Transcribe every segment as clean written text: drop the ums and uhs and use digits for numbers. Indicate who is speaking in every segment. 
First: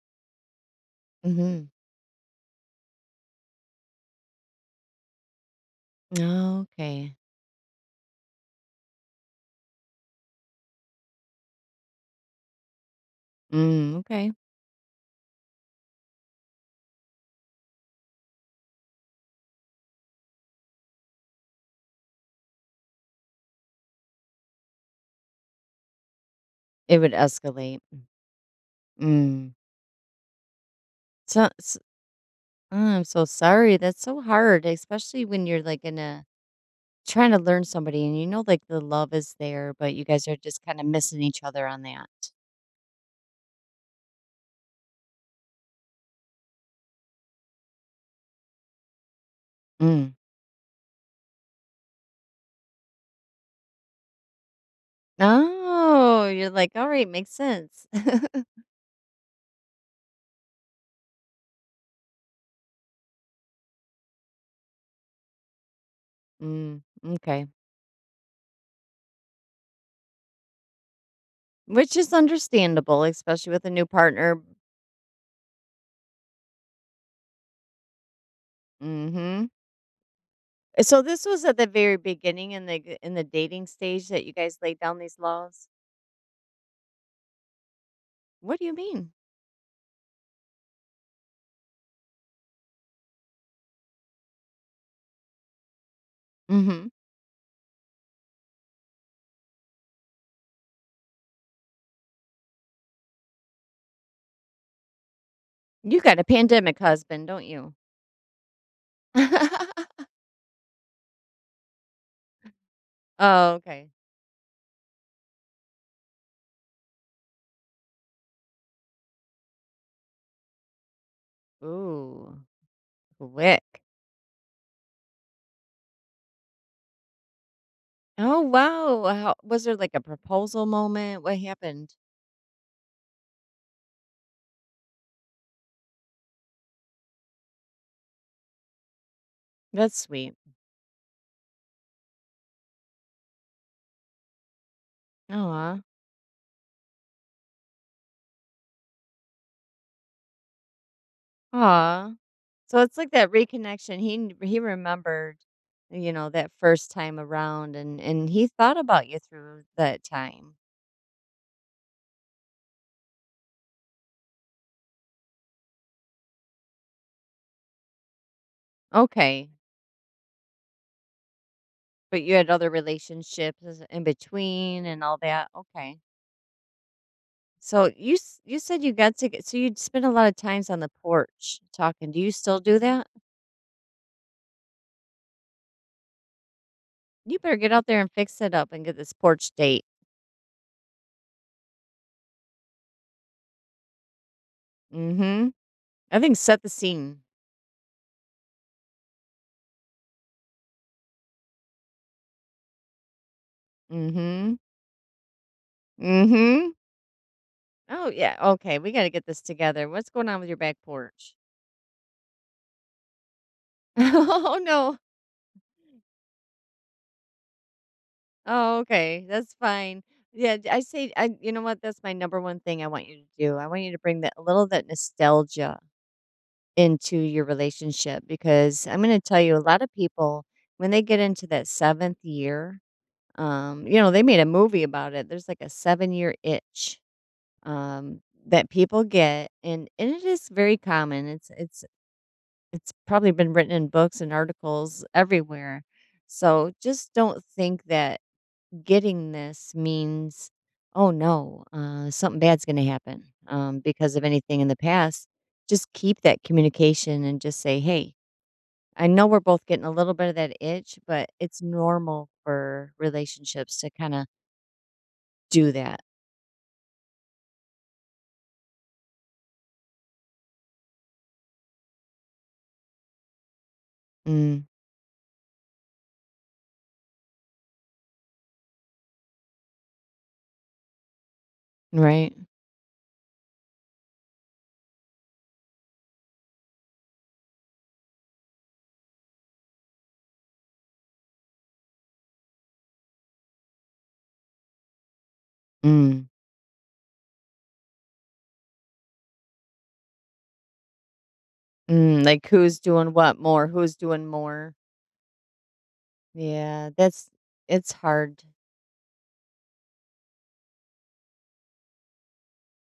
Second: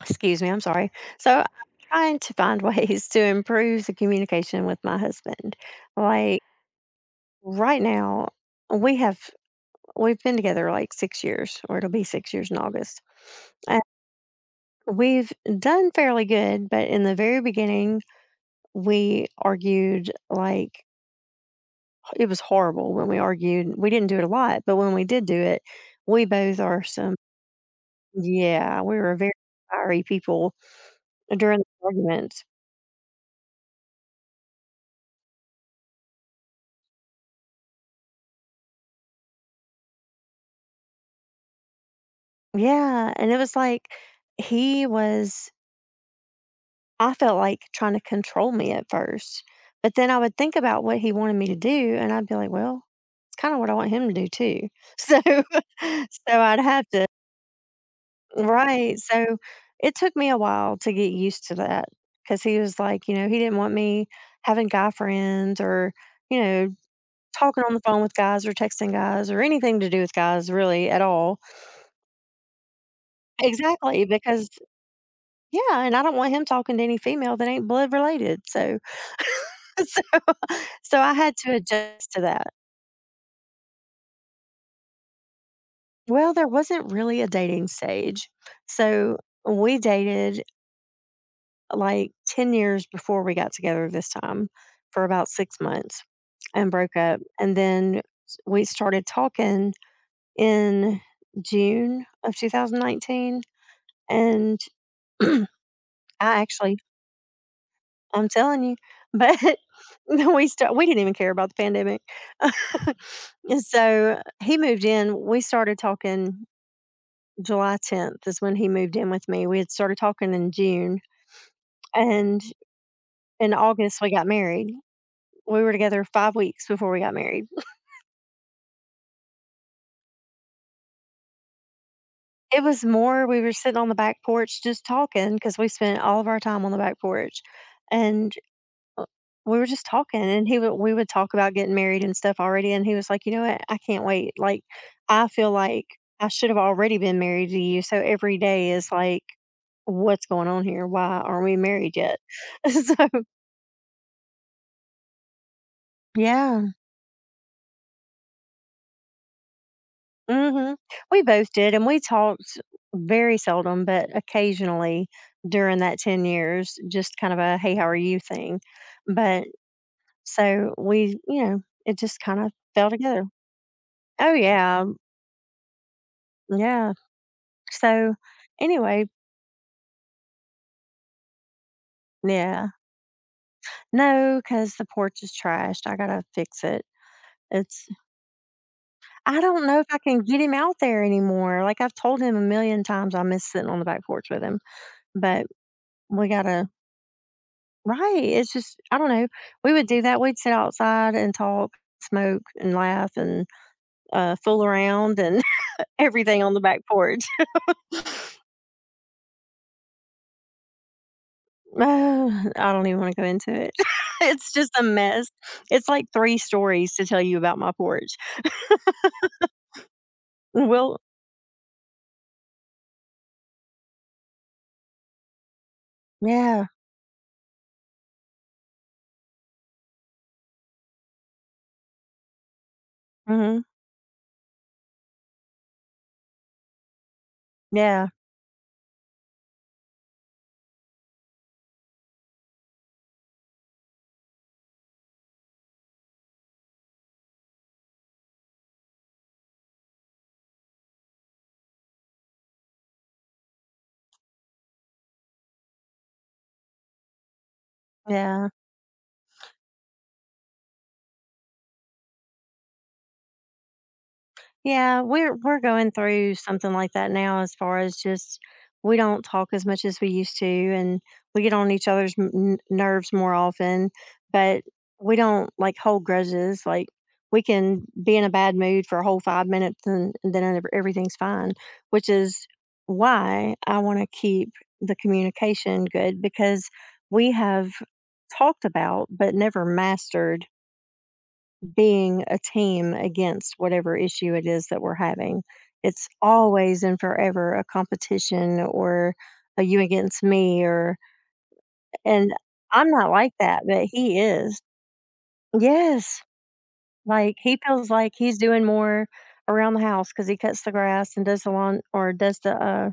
Speaker 1: Excuse me, I'm sorry. So I'm
Speaker 2: Mhm.
Speaker 1: trying to find ways to improve the communication with my husband. Like
Speaker 2: Oh, okay.
Speaker 1: right now, we have we've been together like 6 years, or it'll be 6 years in August. And
Speaker 2: Mm, okay.
Speaker 1: we've done fairly good, but in the very beginning, we argued like it was horrible when we argued. We didn't do it a lot, but when we did do it, we both are
Speaker 2: It would
Speaker 1: some
Speaker 2: escalate.
Speaker 1: yeah, we were very
Speaker 2: Mm.
Speaker 1: fiery people
Speaker 2: So,
Speaker 1: during
Speaker 2: s-
Speaker 1: the argument.
Speaker 2: oh, I'm so sorry. That's so hard, especially when you're in a trying to learn somebody, and you know, like, the love is there, but you guys are just kind of missing each other on that.
Speaker 1: Yeah, and it was like he was I felt like trying to control me at first. But then
Speaker 2: Mm.
Speaker 1: I would think about what he wanted me to do and I'd be like, "Well, it's kinda what I want him to do too." So
Speaker 2: Oh,
Speaker 1: so
Speaker 2: you're
Speaker 1: I'd
Speaker 2: like,
Speaker 1: have
Speaker 2: all
Speaker 1: to.
Speaker 2: right, makes sense.
Speaker 1: Right. So it took me a while to get used to that because he was like, he didn't want me having guy friends or, you know,
Speaker 2: mm, okay.
Speaker 1: talking on the phone with guys or texting guys or anything to do with guys really at all.
Speaker 2: Which is understandable, especially with a new
Speaker 1: Exactly,
Speaker 2: partner.
Speaker 1: because yeah, and I don't want him talking to any female that ain't blood related, so
Speaker 2: Hmm.
Speaker 1: so so
Speaker 2: So
Speaker 1: I
Speaker 2: this
Speaker 1: had
Speaker 2: was
Speaker 1: to
Speaker 2: at the very
Speaker 1: adjust to that.
Speaker 2: beginning, in the dating stage, that you guys laid down these laws?
Speaker 1: Well, there wasn't really a dating stage.
Speaker 2: What do you mean?
Speaker 1: So, we dated, like, 10 years before we got together this time for about 6 months and
Speaker 2: Mhm.
Speaker 1: broke up, and then we started talking in June of 2019, and I
Speaker 2: You got a
Speaker 1: actually
Speaker 2: pandemic husband, don't you?
Speaker 1: I'm telling you. But we didn't even care about the pandemic.
Speaker 2: Oh,
Speaker 1: And
Speaker 2: okay.
Speaker 1: so he moved in. We started talking July 10th is when he moved in with me. We had started talking in June,
Speaker 2: Ooh,
Speaker 1: and in
Speaker 2: quick.
Speaker 1: August we got married. We were together 5 weeks before we got married.
Speaker 2: Oh, wow. How was there, like, a proposal moment? What happened?
Speaker 1: It was more we were sitting on the back porch just talking because we spent all of our time on the back porch. And we were just
Speaker 2: That's
Speaker 1: talking,
Speaker 2: sweet.
Speaker 1: and he would we would talk about getting married and stuff already, and he was like, "You know what? I can't wait. Like, I feel
Speaker 2: Aw,
Speaker 1: like I should have already been married to you. So every day is like, what's going on here? Why aren't we married
Speaker 2: aw.
Speaker 1: yet?"
Speaker 2: So
Speaker 1: So
Speaker 2: it's like that reconnection. He remembered, you know, that
Speaker 1: yeah,
Speaker 2: first time around, and he thought about you through that time.
Speaker 1: hmm we both did, and we talked very seldom, but occasionally during that 10 years, just kind of a "Hey, how are you?" thing. But
Speaker 2: Okay,
Speaker 1: so we, it just
Speaker 2: but you
Speaker 1: kind
Speaker 2: had
Speaker 1: of
Speaker 2: other
Speaker 1: fell together.
Speaker 2: relationships in
Speaker 1: Oh yeah,
Speaker 2: between and all that? Okay.
Speaker 1: yeah. So
Speaker 2: You said you
Speaker 1: anyway,
Speaker 2: got to get, so you'd spend a lot of times on the porch talking. Do you still
Speaker 1: yeah.
Speaker 2: do that?
Speaker 1: No, because the porch is trashed. I gotta fix it.
Speaker 2: You better get out
Speaker 1: It's
Speaker 2: there and fix it up and get this
Speaker 1: I
Speaker 2: porch
Speaker 1: don't know
Speaker 2: date.
Speaker 1: if I can get him out there anymore. Like I've told him a million times I miss sitting on the back porch with him. But
Speaker 2: Mm-hmm. I
Speaker 1: we
Speaker 2: think, set
Speaker 1: gotta.
Speaker 2: the scene.
Speaker 1: Right. It's just I don't know. We would do that. We'd sit outside and talk, smoke and laugh and
Speaker 2: Mm-hmm.
Speaker 1: fool around and everything on the
Speaker 2: Mm-hmm.
Speaker 1: back porch.
Speaker 2: Oh yeah. Okay. We gotta get this together. What's going on with your back porch?
Speaker 1: Oh, I don't even want to go into it. It's
Speaker 2: oh
Speaker 1: just a
Speaker 2: no.
Speaker 1: mess. It's like three stories to tell you about my porch.
Speaker 2: Oh, okay. That's fine. Yeah, I
Speaker 1: We'll
Speaker 2: say I you know what? That's my number one thing I want you to do. I want you to bring that, a little of that nostalgia,
Speaker 1: Yeah.
Speaker 2: into your relationship, because I'm going to tell you, a lot of people, when they get into that 7th year,
Speaker 1: Mhm.
Speaker 2: you know, they made a movie about it. There's like a 7-year itch
Speaker 1: Yeah.
Speaker 2: um that people get, and it is very common. It's it's probably been written in books and articles everywhere. So just don't think that getting this means, oh no, something bad's going to happen, because of anything in the past. Just keep that communication and just say, hey,
Speaker 1: Yeah.
Speaker 2: I know we're both getting a little bit of that itch, but it's normal for relationships to kinda
Speaker 1: Yeah, we're
Speaker 2: do
Speaker 1: going
Speaker 2: that.
Speaker 1: through something like that now as far as just we don't talk as much as we used to, and we get on each other's m- n nerves more often, but
Speaker 2: Mm,
Speaker 1: we don't, like, hold grudges. Like, we can be in a bad mood for a whole 5 minutes and then ev everything's fine, which
Speaker 2: right?
Speaker 1: is why I wanna keep the communication good, because we have talked about but never mastered being a team against whatever issue it is that we're having. It's
Speaker 2: Mm,
Speaker 1: always and forever a competition, or a you against me, or
Speaker 2: mm,
Speaker 1: and
Speaker 2: like, who's
Speaker 1: I'm not
Speaker 2: doing
Speaker 1: like
Speaker 2: what
Speaker 1: that,
Speaker 2: more?
Speaker 1: but
Speaker 2: Who's
Speaker 1: he
Speaker 2: doing
Speaker 1: is.
Speaker 2: more?
Speaker 1: Yes.
Speaker 2: Yeah, that's
Speaker 1: Like he feels
Speaker 2: it's
Speaker 1: like he's
Speaker 2: hard.
Speaker 1: doing more around the house because he cuts the grass and does the lawn, or does the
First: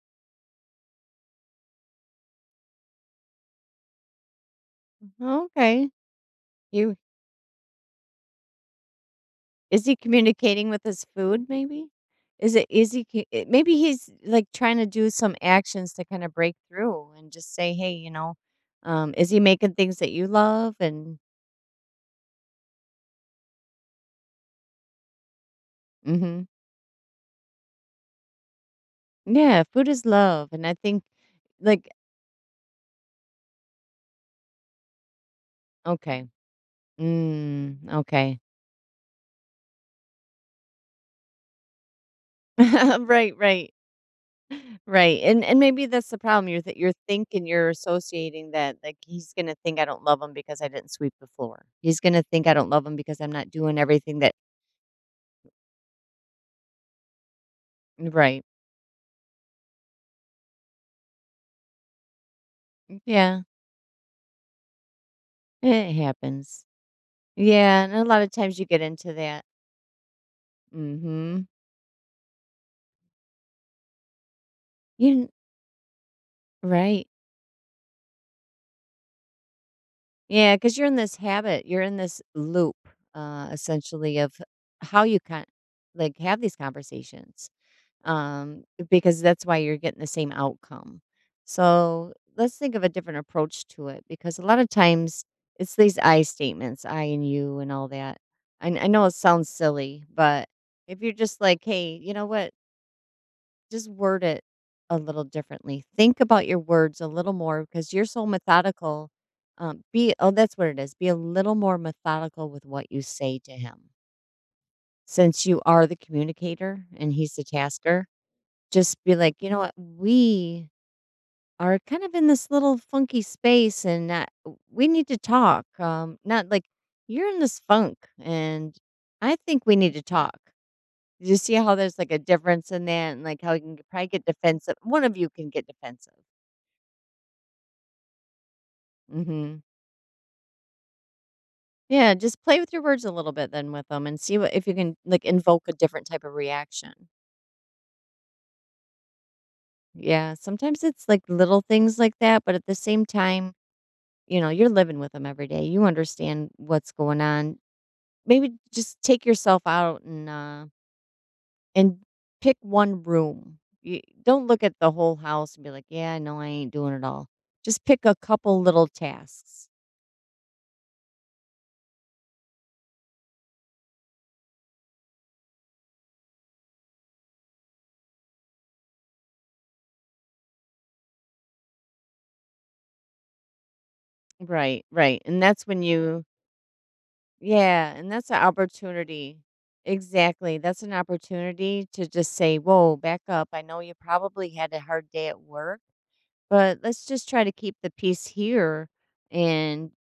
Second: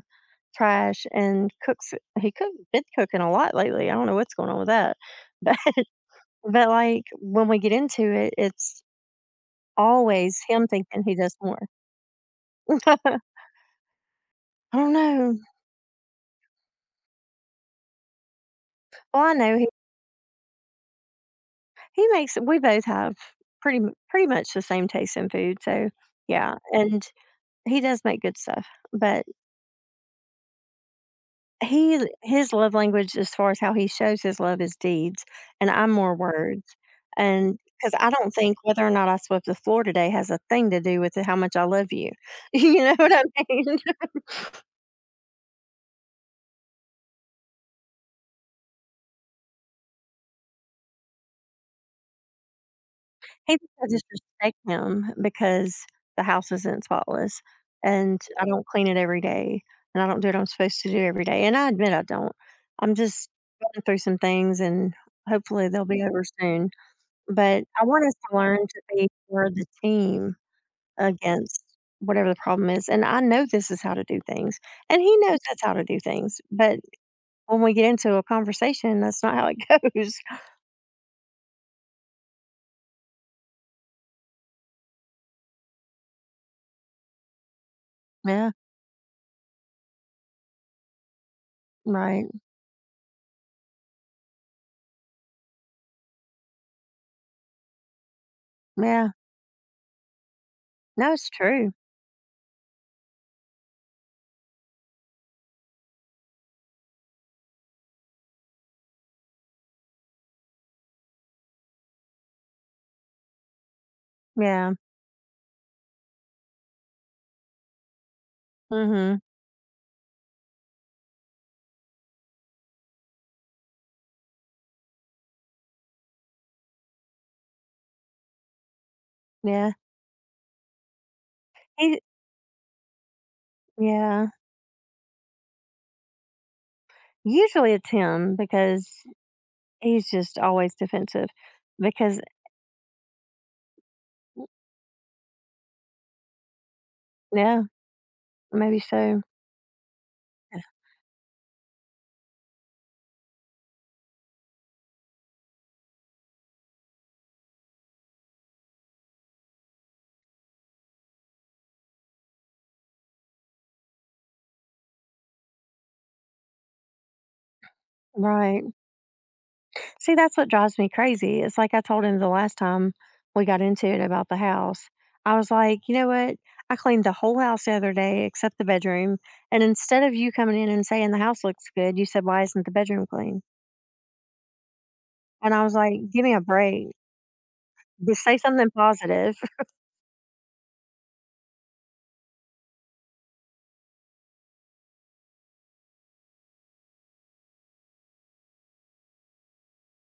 Speaker 1: trash, and cooks. He cook been cooking a lot lately. I don't know what's going on with that, but
Speaker 2: Okay.
Speaker 1: but
Speaker 2: You
Speaker 1: like when we get into it, it's
Speaker 2: Is he
Speaker 1: always him
Speaker 2: communicating with
Speaker 1: thinking
Speaker 2: his
Speaker 1: he does
Speaker 2: food
Speaker 1: more.
Speaker 2: maybe? Is it is he
Speaker 1: I
Speaker 2: c eh, Maybe he's, like, trying to
Speaker 1: don't
Speaker 2: do some
Speaker 1: know.
Speaker 2: actions to kinda break through and just say, "Hey," you know,
Speaker 1: Well,
Speaker 2: is
Speaker 1: I
Speaker 2: he
Speaker 1: know he
Speaker 2: making things that you love? And
Speaker 1: he makes we both have pretty much the same taste in food, so
Speaker 2: mhm.
Speaker 1: yeah, and he does make good stuff. But
Speaker 2: Yeah, food is love, and I think, like
Speaker 1: he his love language, as far as how he shows his love, is deeds, and I'm more
Speaker 2: okay,
Speaker 1: words. And
Speaker 2: mm,
Speaker 1: because I don't
Speaker 2: okay.
Speaker 1: think whether or not I swept the floor today has a thing to do with how much I love you. You know what I
Speaker 2: Right,
Speaker 1: mean?
Speaker 2: right, right, and maybe that's the problem. You're th you're thinking, you're associating that, like, he's gonna think I don't love him because I didn't sweep the floor. He's gonna think I don't love him because I'm not
Speaker 1: He
Speaker 2: doing
Speaker 1: decides it's
Speaker 2: everything
Speaker 1: just
Speaker 2: that.
Speaker 1: take him because the house is in spotless, and
Speaker 2: Right,
Speaker 1: I don't clean it every day, and I don't do what I'm supposed to do every day, and I admit I don't. I'm
Speaker 2: mm,
Speaker 1: just
Speaker 2: yeah,
Speaker 1: going through some things, and hopefully they'll
Speaker 2: it
Speaker 1: be over
Speaker 2: happens.
Speaker 1: soon, but
Speaker 2: Yeah,
Speaker 1: I
Speaker 2: and a
Speaker 1: want us
Speaker 2: lot of
Speaker 1: to learn
Speaker 2: times you
Speaker 1: to
Speaker 2: get
Speaker 1: be
Speaker 2: into that.
Speaker 1: for the team
Speaker 2: Mhm.
Speaker 1: against whatever the problem is, and I know this is how to do things, and he
Speaker 2: You
Speaker 1: knows that's how to do things, but
Speaker 2: Right,
Speaker 1: when we get into a conversation, that's not how it goes.
Speaker 2: yeah, because 'cause you're in this habit, you're in this loop, essentially, of how you can, like, have these conversations,
Speaker 1: Yeah,
Speaker 2: um, because that's why you're getting the same outcome. So,
Speaker 1: right.
Speaker 2: let's think of a different approach to it, because a lot of times it's these I statements, I and you and all that. I know it
Speaker 1: Yeah.
Speaker 2: sounds silly, but if you're
Speaker 1: No, it's
Speaker 2: just like,
Speaker 1: true.
Speaker 2: "Hey, you know what? Just word it a little differently. Think about your words a little more, because you're so methodical. Be Oh, that's what it is. Be a little more methodical with what you say to him,
Speaker 1: Yeah.
Speaker 2: since you are the communicator and he's the tasker. Just be
Speaker 1: Mhm.
Speaker 2: like, you know what, we are kind of in this little funky space, and we need to talk. Not like, you're in this funk, and I think
Speaker 1: Yeah.
Speaker 2: we need to talk. Did you see how there's,
Speaker 1: He
Speaker 2: like, a difference in that, and, like, how you can probably get
Speaker 1: Yeah.
Speaker 2: defensive? One of you can get defensive.
Speaker 1: Usually it's him, because
Speaker 2: Mhm.
Speaker 1: he's just always defensive
Speaker 2: Yeah,
Speaker 1: because
Speaker 2: just play with your words a little bit then with them, and see
Speaker 1: mm,
Speaker 2: what if you can, like, invoke a different type of reaction.
Speaker 1: yeah, maybe so.
Speaker 2: Yeah,
Speaker 1: Yeah.
Speaker 2: sometimes it's, like, little things like that, but at the same time, you know, you're living with them every day. You understand what's going on. Maybe just take yourself out and pick one room. You don't look at the whole house and be like, "Yeah, no, I ain't doing it all." Just pick a couple
Speaker 1: Right.
Speaker 2: little tasks.
Speaker 1: See, that's what drives me crazy. It's like I told him the last time we got into it about the house. I was like, you know what? I cleaned the whole house the other day except the bedroom. And instead of you coming in and saying the house looks good, you said, why isn't the bedroom clean?
Speaker 2: Right, right, and
Speaker 1: And I
Speaker 2: that's
Speaker 1: was
Speaker 2: when
Speaker 1: like, give
Speaker 2: you
Speaker 1: me a break.
Speaker 2: yeah, and
Speaker 1: Just
Speaker 2: that's
Speaker 1: say
Speaker 2: an
Speaker 1: something positive.
Speaker 2: opportunity. Exactly, that's an opportunity to just say, "Whoa, back up. I know you probably had a hard day at work, but let's just try to keep the peace here. And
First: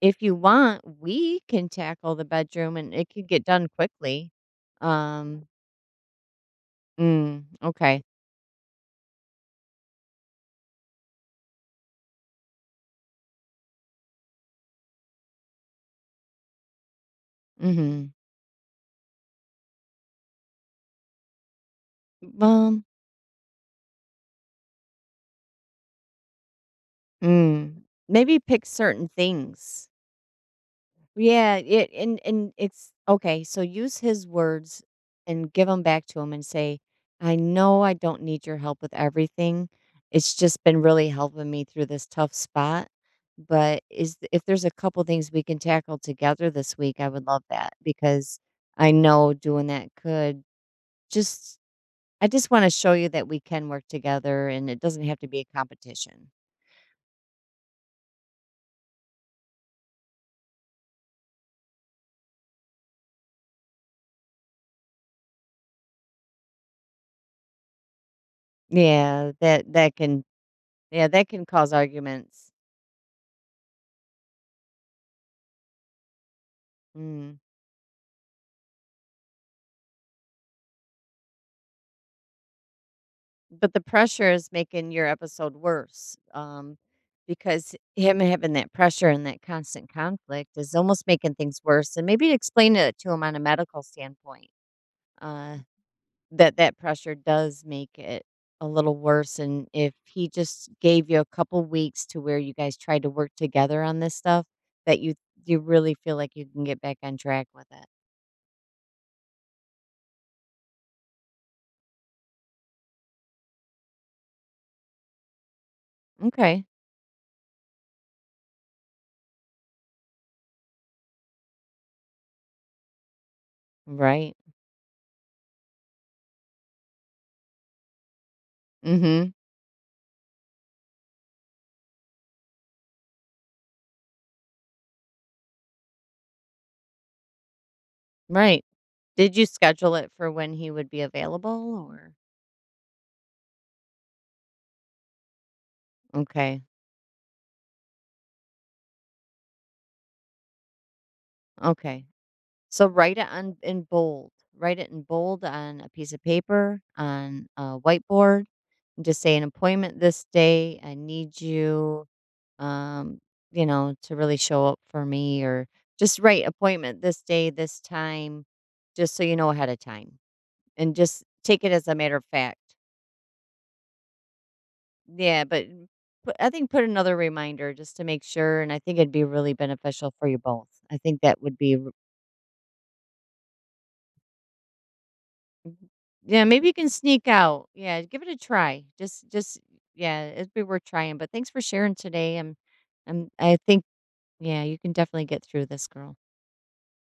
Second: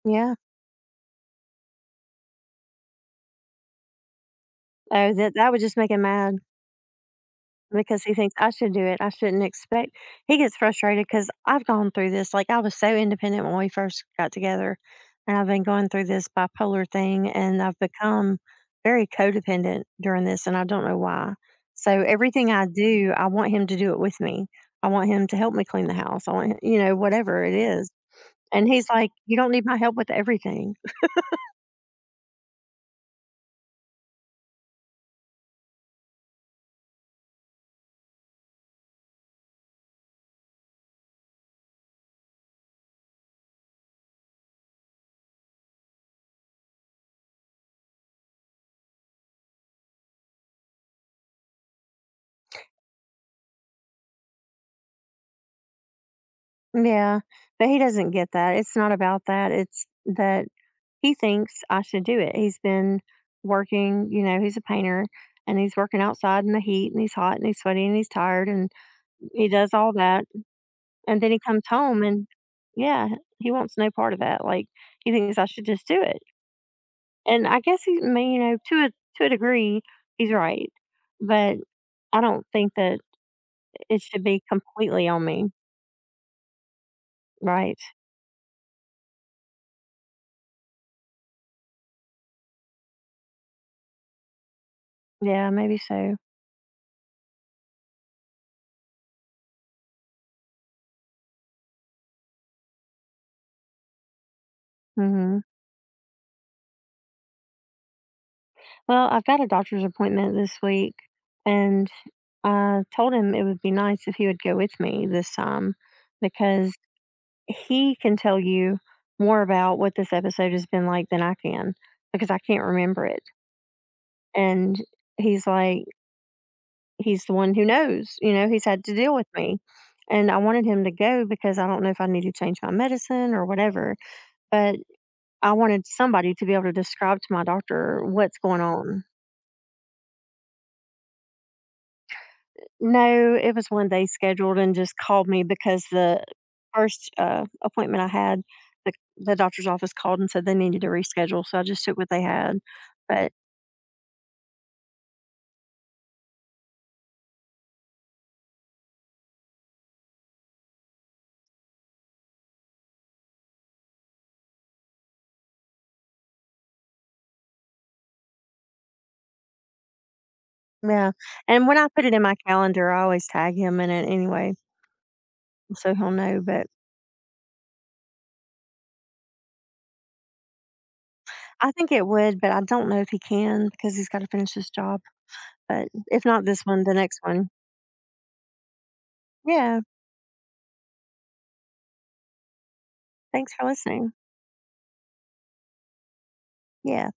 Speaker 2: if
Speaker 1: Yeah.
Speaker 2: you want, we can tackle the bedroom, and it could get done quickly."
Speaker 1: Oh, that,
Speaker 2: Um,
Speaker 1: that would just make him mad.
Speaker 2: mm, okay,
Speaker 1: Because he thinks I should do it. I shouldn't expect he gets frustrated because 'cause I've gone through this, like, I was so independent when we first got together, and I've been going through this bipolar thing, and I've
Speaker 2: mhm.
Speaker 1: become very codependent during this, and I don't know why. So everything I
Speaker 2: Well,
Speaker 1: do, I want him to do it with me. I want him to help me clean the house. I want whatever it
Speaker 2: mm,
Speaker 1: is.
Speaker 2: maybe pick
Speaker 1: And he's
Speaker 2: certain
Speaker 1: like, "You don't need my
Speaker 2: things.
Speaker 1: help with everything."
Speaker 2: Yeah, it, and it's okay, so use his words and give them back to him and say, "I know I don't need your help with everything. It's just been really helping me through this tough spot, but is if there's a couple things we can tackle together this week, I would love that, because I know doing that could just, I just wanna show you that we can work together, and it doesn't have to be a competition."
Speaker 1: Yeah, but he doesn't get that. It's not about that. It's that he thinks I should do it. He's been working, he's a painter, and he's working outside in the heat and he's hot and he's sweaty and he's tired and
Speaker 2: Yeah,
Speaker 1: he does
Speaker 2: that
Speaker 1: all
Speaker 2: that
Speaker 1: that.
Speaker 2: can yeah,
Speaker 1: And
Speaker 2: that
Speaker 1: then he
Speaker 2: can
Speaker 1: comes
Speaker 2: cause
Speaker 1: home, and
Speaker 2: arguments.
Speaker 1: yeah, he wants no part of that. Like he thinks I should just do it.
Speaker 2: Mm.
Speaker 1: And I guess he may, to a degree, he's right. But I don't think that
Speaker 2: But the
Speaker 1: it should
Speaker 2: pressure
Speaker 1: be
Speaker 2: is making your
Speaker 1: completely on me.
Speaker 2: episode worse, because
Speaker 1: Right.
Speaker 2: him having that pressure and that constant conflict is almost making things worse. And maybe explain it to him on a medical standpoint,
Speaker 1: Yeah,
Speaker 2: uh,
Speaker 1: maybe so.
Speaker 2: that that pressure does make it a little worse, and if he just gave you a couple weeks to where you guys tried to work together on this stuff, that
Speaker 1: hmm
Speaker 2: you really feel like you can get back on track with it.
Speaker 1: Well, I've got a doctor's appointment this week, and I told him it would be nice if he would go with me this time,
Speaker 2: Okay.
Speaker 1: because he can tell you more about what this episode has been like than I can, because I can't remember it.
Speaker 2: Right.
Speaker 1: And he's like, he's the one who knows, he's had to deal with
Speaker 2: Mhm.
Speaker 1: me. And I wanted him to go because I don't know if I need to change my medicine or whatever, but I wanted somebody to be able to describe to my doctor what's going
Speaker 2: Right.
Speaker 1: on.
Speaker 2: Did you schedule it for when he would be available? Or
Speaker 1: No, it was one day scheduled and just called me because the
Speaker 2: okay,
Speaker 1: first, appointment I had, the doctor's office called and said they needed to reschedule, so I just took
Speaker 2: okay.
Speaker 1: what they had,
Speaker 2: So write it
Speaker 1: but
Speaker 2: on in bold. Write it in bold on a piece of paper, on a whiteboard, and just say an appointment this day. I need you, um, you know, to really show up for me. Or just write appointment this day, this time, just so you know ahead of time, and
Speaker 1: yeah,
Speaker 2: just take
Speaker 1: and
Speaker 2: it
Speaker 1: when I
Speaker 2: as a
Speaker 1: put it
Speaker 2: matter
Speaker 1: in
Speaker 2: of
Speaker 1: my
Speaker 2: fact.
Speaker 1: calendar, I always tag him in it anyway,
Speaker 2: Yeah, but
Speaker 1: so he'll
Speaker 2: put,
Speaker 1: know,
Speaker 2: I
Speaker 1: but
Speaker 2: think, put another reminder just to make sure, and I think it'd be really beneficial for you both. I think that would
Speaker 1: I
Speaker 2: be
Speaker 1: think
Speaker 2: r-
Speaker 1: it would, but I don't know if he can because he's gotta finish his job,
Speaker 2: Mhm.
Speaker 1: but if
Speaker 2: Yeah,
Speaker 1: not this
Speaker 2: maybe you
Speaker 1: one,
Speaker 2: can
Speaker 1: the next
Speaker 2: sneak
Speaker 1: one.
Speaker 2: out. Yeah, give it a try. Just
Speaker 1: Yeah,
Speaker 2: yeah, it'd be worth trying. But thanks for sharing today. I'm
Speaker 1: thanks
Speaker 2: I
Speaker 1: for
Speaker 2: think
Speaker 1: listening.
Speaker 2: yeah, you can definitely get through this, girl.
Speaker 1: Yeah.